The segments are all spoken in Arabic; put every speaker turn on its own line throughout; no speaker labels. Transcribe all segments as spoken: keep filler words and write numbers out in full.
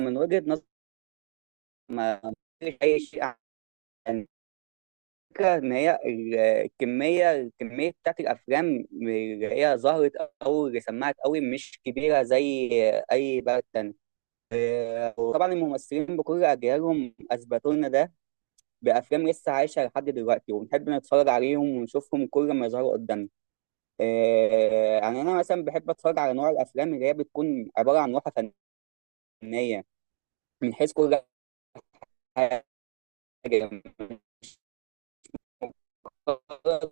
من وجهة نظري ما فيش أي شيء عن الفكرة إن هي ال- الكمية الكمية بتاعت الأفلام اللي هي ظهرت أو اللي سمعت أوي مش كبيرة زي أي بلد تاني. وطبعا الممثلين بكل أجيالهم أثبتوا لنا ده بأفلام لسه عايشة لحد دلوقتي، وبنحب نتفرج عليهم ونشوفهم كل ما يظهروا قدامنا. آه، يعني أنا مثلا بحب أتفرج على نوع الأفلام اللي هي بتكون عبارة عن لوحة فنية من حيث كل حاجة،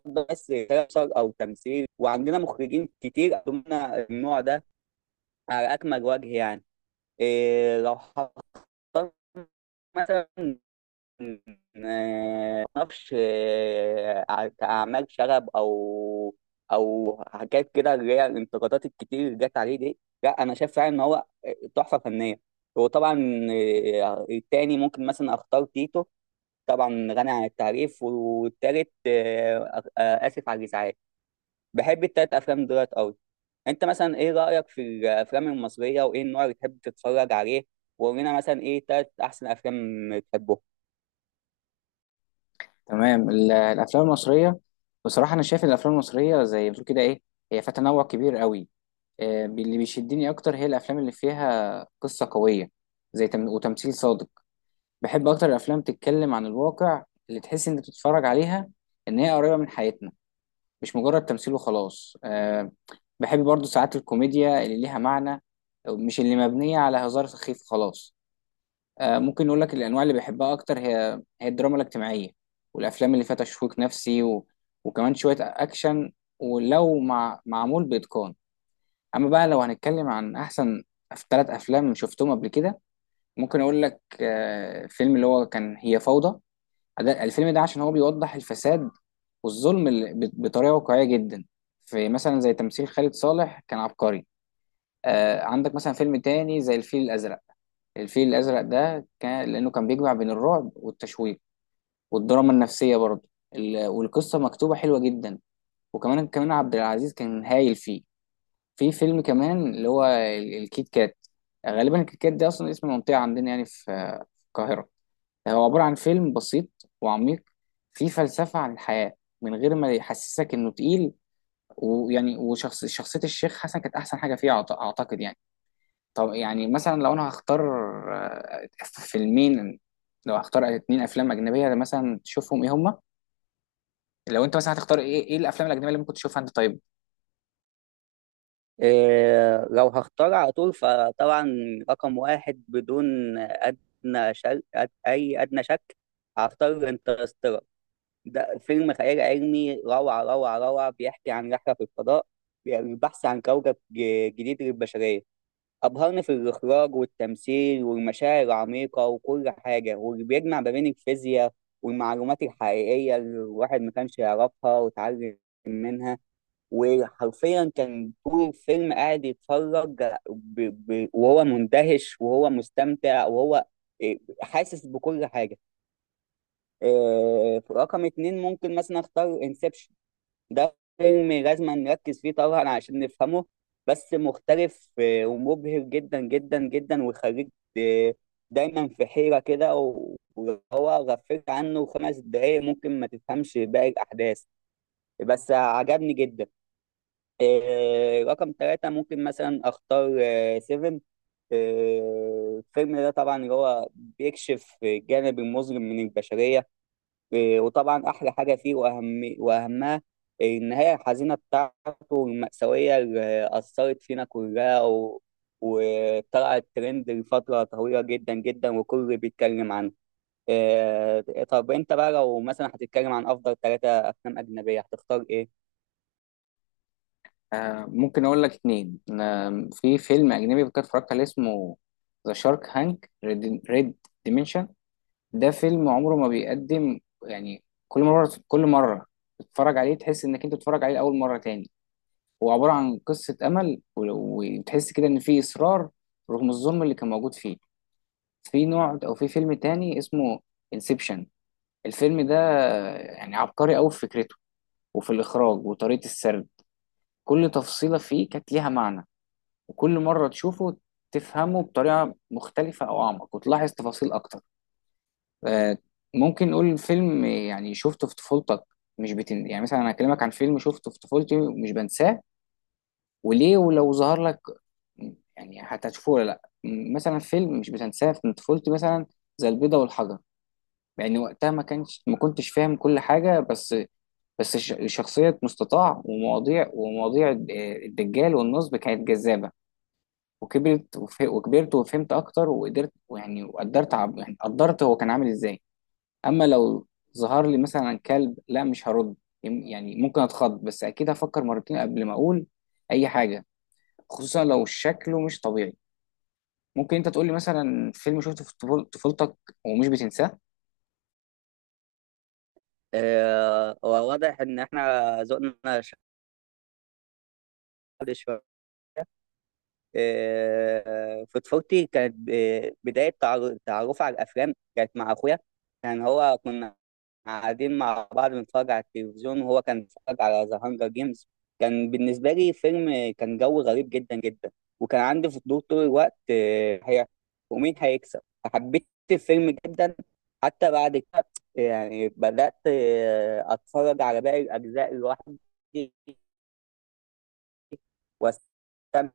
بس بشر او تمثيل، وعندنا مخرجين كتير قدموا لنا النوع ده على اكمل وجه يعني. إيه لو حطيت مثلا، آه، معرفش، آه، ع- كأعمال شغب أو أو حاجات كده، اللي هي الانتقادات الكتير اللي جت عليه دي، لا أنا شايف فعلا إن هو تحفة فنية. وطبعا آه، التاني ممكن مثلا أختار تيتو، طبعا غني عن التعريف. والتالت آه، آه، آسف على الإزعاج، بحب التلات افلام دولت قوي. انت مثلا ايه رايك في الافلام المصريه، وايه النوع اللي تحب تتفرج عليه؟ وقولنا مثلا ايه تلات احسن افلام بتحبه.
تمام. ال- الافلام المصريه، بصراحه انا شايف ان الافلام المصريه زي ما بتقول كده ايه، هي فيها تنوع كبير قوي. آه، اللي بيشدني اكتر هي الافلام اللي فيها قصه قويه، زي تم... وتمثيل صادق. بحب اكتر الافلام تتكلم عن الواقع، اللي تحس انت بتتفرج عليها ان هي قريبه من حياتنا، مش مجرد تمثيل وخلاص. آه، بحب برضو ساعات الكوميديا اللي ليها معنى، مش اللي مبنيه على هزار سخيف خلاص. آه، ممكن نقول لك الانواع اللي بيحبها اكتر، هي هي الدراما الاجتماعيه، والافلام اللي فيها تشويق نفسي و... وكمان شويه اكشن، ولو مع... معمول باتقان. اما بقى لو هنتكلم عن احسن ثلاث افلام شفتهم قبل كده، ممكن اقول لك آه، فيلم اللي هو كان هي فوضى. ده- الفيلم ده عشان هو بيوضح الفساد والظلم ال- ب- بطريقه واقعيه جدا. في مثلا زي تمثيل خالد صالح كان عبقري. آه، عندك مثلا فيلم تاني زي الفيل الازرق. الفيل الازرق ده كان لانه كان بيجمع بين الرعب والتشويق والدراما النفسيه برضه، ال- والقصه مكتوبه حلوه جدا. وكمان كمان عبد العزيز كان هايل فيه. في فيلم كمان اللي هو ال- الكيت كات. غالبا الكيت كات ده اصلا اسم منطقه عندنا، يعني في في القاهره. هو عباره عن فيلم بسيط وعميق، فيه فلسفه عن الحياه من غير ما يحسسك انه تقيل. ويعني وشخص شخصيه الشيخ حسن كانت احسن حاجه فيه، أعت- اعتقد يعني. طب يعني مثلا لو انا هختار آه، فيلمين، لو هختار اتنين افلام اجنبيه مثلا تشوفهم ايه هما؟ لو انت مثلا هتختار، ايه ايه الافلام الاجنبيه اللي ممكن تشوفها انت؟ طيب.
إيه، لو هختار على طول فطبعا رقم واحد بدون ادنى شك، أد... اي ادنى شك، هختار انترستيلر. ده فيلم خيال علمي، روعه روعه روعه. بيحكي عن رحله في الفضاء، بي- البحث عن كوكب ج- جديد للبشريه. أبهرني في الإخراج والتمثيل والمشاعر العميقة وكل حاجة، واللي بيجمع ما بين الفيزياء والمعلومات الحقيقية اللي الواحد ما كانش يعرفها وتعلم منها. وحرفيا كان طول الفيلم قاعد يتفرج، ب... ب... وهو مندهش وهو مستمتع وهو إيه، حاسس بكل حاجة. آه، رقم اتنين ممكن مثلا اختار انسبشن. ده فيلم لازم نركز فيه طبعا عشان نفهمه، بس مختلف آه، ومبهر جدا جدا جدا، ويخليك د- دايما في حيرة كده، و- وهو غفلت عنه خمس دقايق ممكن ما تفهمش باقي الأحداث، بس عجبني جدا. آه، رقم ثلاثة ممكن مثلا أختار آه، سيفن. آه، الفيلم ده طبعا اللي هو بيكشف الجانب المظلم من البشرية. إيه، وطبعا احلى حاجه فيه واهم واهمها النهايه الحزينه بتاعته المأساويه اللي اثرت فينا كلها و... وطلعت ترند لفتره طويله جدا جدا وكل بيتكلم عنه. إيه، طب انت بقى لو مثلا هتتكلم عن افضل ثلاثه افلام اجنبيه هتختار ايه؟
آه ممكن اقول لك اتنين. آه في فيلم اجنبي كنت اتفرجت عليه، اسمه ذا شارك هانك ريد ديمنشن. ده فيلم عمره ما بيقدم، يعني كل مره كل مره تتفرج عليه تحس انك انت بتتفرج عليه لاول مره تاني. هو عباره عن قصه امل و- وتحس كده ان في اصرار رغم الظلم اللي كان موجود فيه. في نوع او في فيلم تاني اسمه انسبشن. الفيلم ده يعني عبقري قوي في فكرته، وفي الاخراج وطريقه السرد. كل تفصيله فيه كانت ليها معنى، وكل مره تشوفه تفهمه بطريقه مختلفه او اعمق، وتلاحظ تفاصيل اكتر. آه، ممكن نقول الفيلم يعني شفته في طفولتك. مش بتن... يعني مثلا انا هكلمك عن فيلم شفته في طفولتي مش بنساه، وليه؟ ولو ظهر لك يعني هتشوفه ولا لا؟ مثلا فيلم مش بتنساه من طفولتي مثلا زي البيضة والحجر، لان وقتها ما كانش ما كنتش فاهم كل حاجه. بس بس ش- شخصيه مستطاع ومواضيع ومواضيع الد- الدجال والنصب كانت جذابه. وكبرت وف- وكبرت وفهمت اكتر، وقدرت، ويعني وقدرت عب- يعني قدرت هو كان عامل ازاي. اما لو ظهر لي مثلا كلب، لا مش هرد. يم- يعني ممكن اتخض، بس اكيد هفكر مرتين قبل ما اقول اي حاجه، خصوصا لو شكله مش طبيعي. ممكن انت تقول لي مثلا فيلم شفته في طفول- طفولتك ومش بتنساه؟
إيه، هو واضح ان احنا ذوقنا شاذ شويه. في طفولتي كانت ب- بداية تعر- تعرفي على الأفلام كانت مع أخويا. كان هو، كنا قاعدين مع بعض بنتفرج على التلفزيون وهو كان بيتفرج على ذا هانجر جيمز. كان بالنسبة لي فيلم كان جو غريب جدا جدا، وكان عندي فضول طول الوقت، آه، هي ومين هيكسب، فحبيت الفيلم جدا. حتى بعد كده يعني بدأت آه، أتفرج على باقي الأجزاء لوحدي واستمتع.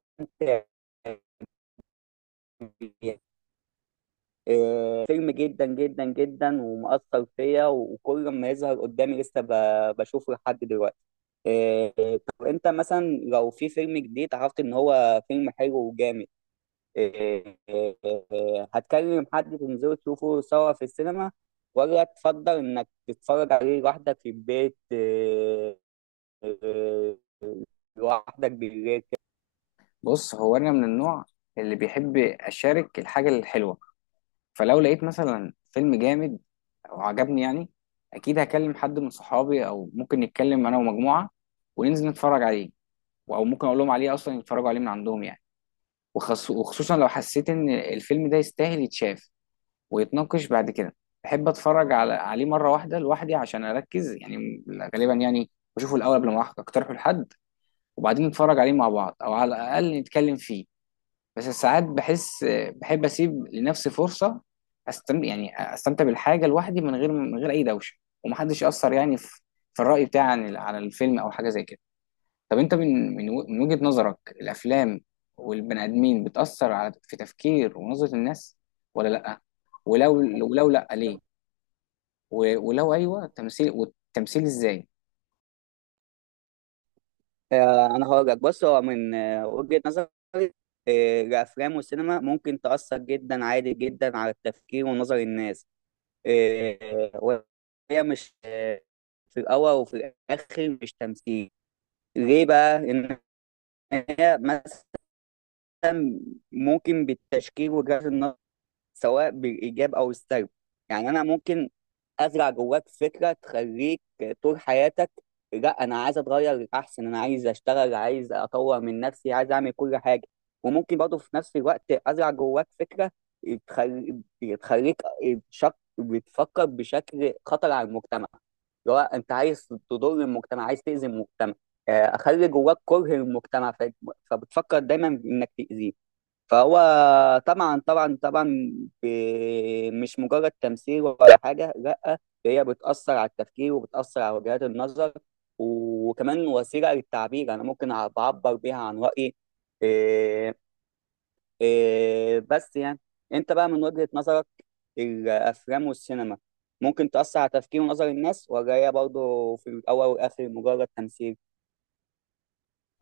آه، فيلم جدا جدا جدا ومؤثر فيا، وكل ما يظهر قدامي لسه ب- بشوفه لحد دلوقتي. آه، طب انت مثلا لو في فيلم جديد عرفت ان هو فيلم حلو وجامد، آه، آه، آه، هتكلم حد تنزلوا تشوفوا سوا في السينما، ولا تفضل انك تتفرج عليه لوحدك في البيت؟ آه، آه، لوحدك بالليل
بص، هو انا من النوع اللي بيحب اشارك الحاجه الحلوه. فلو لقيت مثلا فيلم جامد او عجبني يعني، اكيد هكلم حد من صحابي، او ممكن نتكلم انا ومجموعه وننزل نتفرج عليه. او ممكن اقول لهم عليه اصلا يتفرجوا عليه من عندهم يعني. وخص- وخصوصا لو حسيت ان الفيلم ده يستاهل يتشاف ويتناقش بعد كده. بحب اتفرج على عليه مره واحده لوحدي عشان اركز يعني، غالبا يعني بشوفه الاول قبل ما اقترحه لحد، وبعدين نتفرج عليه مع بعض، او على الاقل نتكلم فيه. بس ساعات بحس، بحب اسيب لنفسي فرصه استمتع، يعني استمتع بالحاجه لوحدي، من غير من غير اي دوشه، ومحدش ياثر يعني في في الراي بتاعي عن ال- عن الفيلم او حاجه زي كده. طب انت من من و- من وجهه نظرك، الافلام والبني ادمين بتاثر على في تفكير ونظره الناس ولا لا؟ ولو ولو لا، ليه؟
كده؟
و- ولو ايوه، التمثيل والتمثيل ازاي؟
آه، انا هقول لك. بص هو من آه، وجهة نظري، آه، الافلام والسينما ممكن تاثر جدا عادي جدا على التفكير ونظر الناس. آه، وهي مش آه، في الاول وفي الاخر مش تمثيل. ليه بقى؟ ان هي مثلا ممكن بالتشكيل وجهات النظر، سواء بالإيجاب أو السلب. يعني أنا ممكن أزرع جواك فكرة تخليك طول حياتك، لا أنا عايز أتغير للأحسن، أنا عايز أشتغل، عايز أطور من نفسي، عايز أعمل كل حاجة. وممكن برضه في نفس الوقت أزرع جواك فكرة تخلي- تخليك شك... بتفكر بشكل خطر على المجتمع، اللي هو انت عايز تضر المجتمع، عايز تأذي المجتمع. آه، اخلي جواك كره المجتمع، ف- فبتفكر دايما انك تأذيه. فهو طبعا طبعا طبعا، ب- مش مجرد تمثيل ولا حاجة، لا. هي بتأثر على التفكير، وبتأثر على وجهات النظر، وكمان وسيلة للتعبير، أنا ممكن أع- بعبر بيها عن رأيي. إيه. إيه، بس يعني أنت بقى من وجهة نظرك، الأفلام والسينما ممكن تأثر على تفكير ونظر الناس، ولا هي برضه في الأول والآخر مجرد تمثيل؟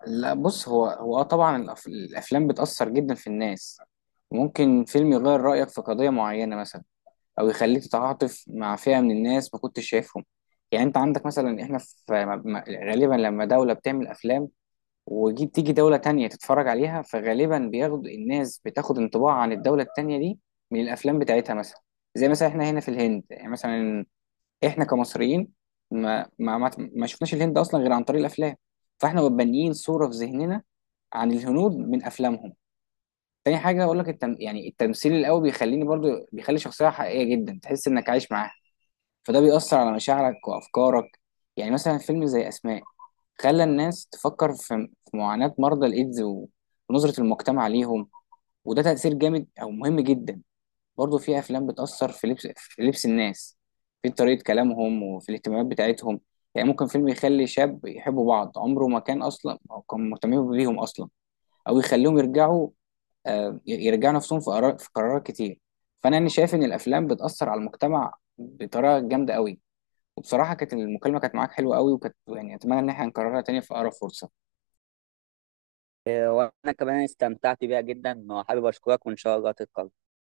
لا بص، هو هو اه طبعا الأف- الافلام بتاثر جدا في الناس. ممكن فيلم يغير رايك في قضيه معينه مثلا، او يخليك تتعاطف مع فئه من الناس ما كنتش شايفهم. يعني انت عندك مثلا احنا في م- م- غالبا لما دوله بتعمل افلام، وتيجي تيجي دوله تانية تتفرج عليها، فغالبا بياخد الناس بتاخد انطباع عن الدوله التانية دي من الافلام بتاعتها مثلا. زي مثلا احنا هنا في الهند، يعني مثلا احنا كمصريين ما ما ما ما شفناش الهند اصلا غير عن طريق الافلام. فاحنا بنيين صوره في ذهننا عن الهنود من افلامهم. تاني حاجه اقول لك، التم... يعني التمثيل القوي بيخليني برضو، بيخلي شخصيه حقيقيه جدا تحس انك عايش معاها، فده بيأثر على مشاعرك وأفكارك. يعني مثلا فيلم زي أسماء خلى الناس تفكر في في معاناة مرضى الإيدز و- ونظرة المجتمع ليهم. وده تأثير جامد أو مهم جدا. برضه في أفلام بتأثر في لبس في لبس الناس، في طريقة كلامهم، وفي الاهتمامات بتاعتهم. يعني ممكن فيلم يخلي شاب يحبوا بعض عمره ما كان أصلا، أو كان مهتمين بيهم أصلا. أو يخليهم يرجعوا آه، يرجعوا نفسهم في قرار- في قرارات كتير. فأنا يعني شايف إن الأفلام بتأثر على المجتمع بطريقة جامدة قوي. وبصراحة كانت المكالمة كانت معاك حلوة قوي، وكانت يعني أتمنى إن احنا نكررها تاني في أقرب فرصة.
إيه، وأنا كمان استمتعت بيها جدا، وحابب أشكرك، وإن شاء الله تتكرر.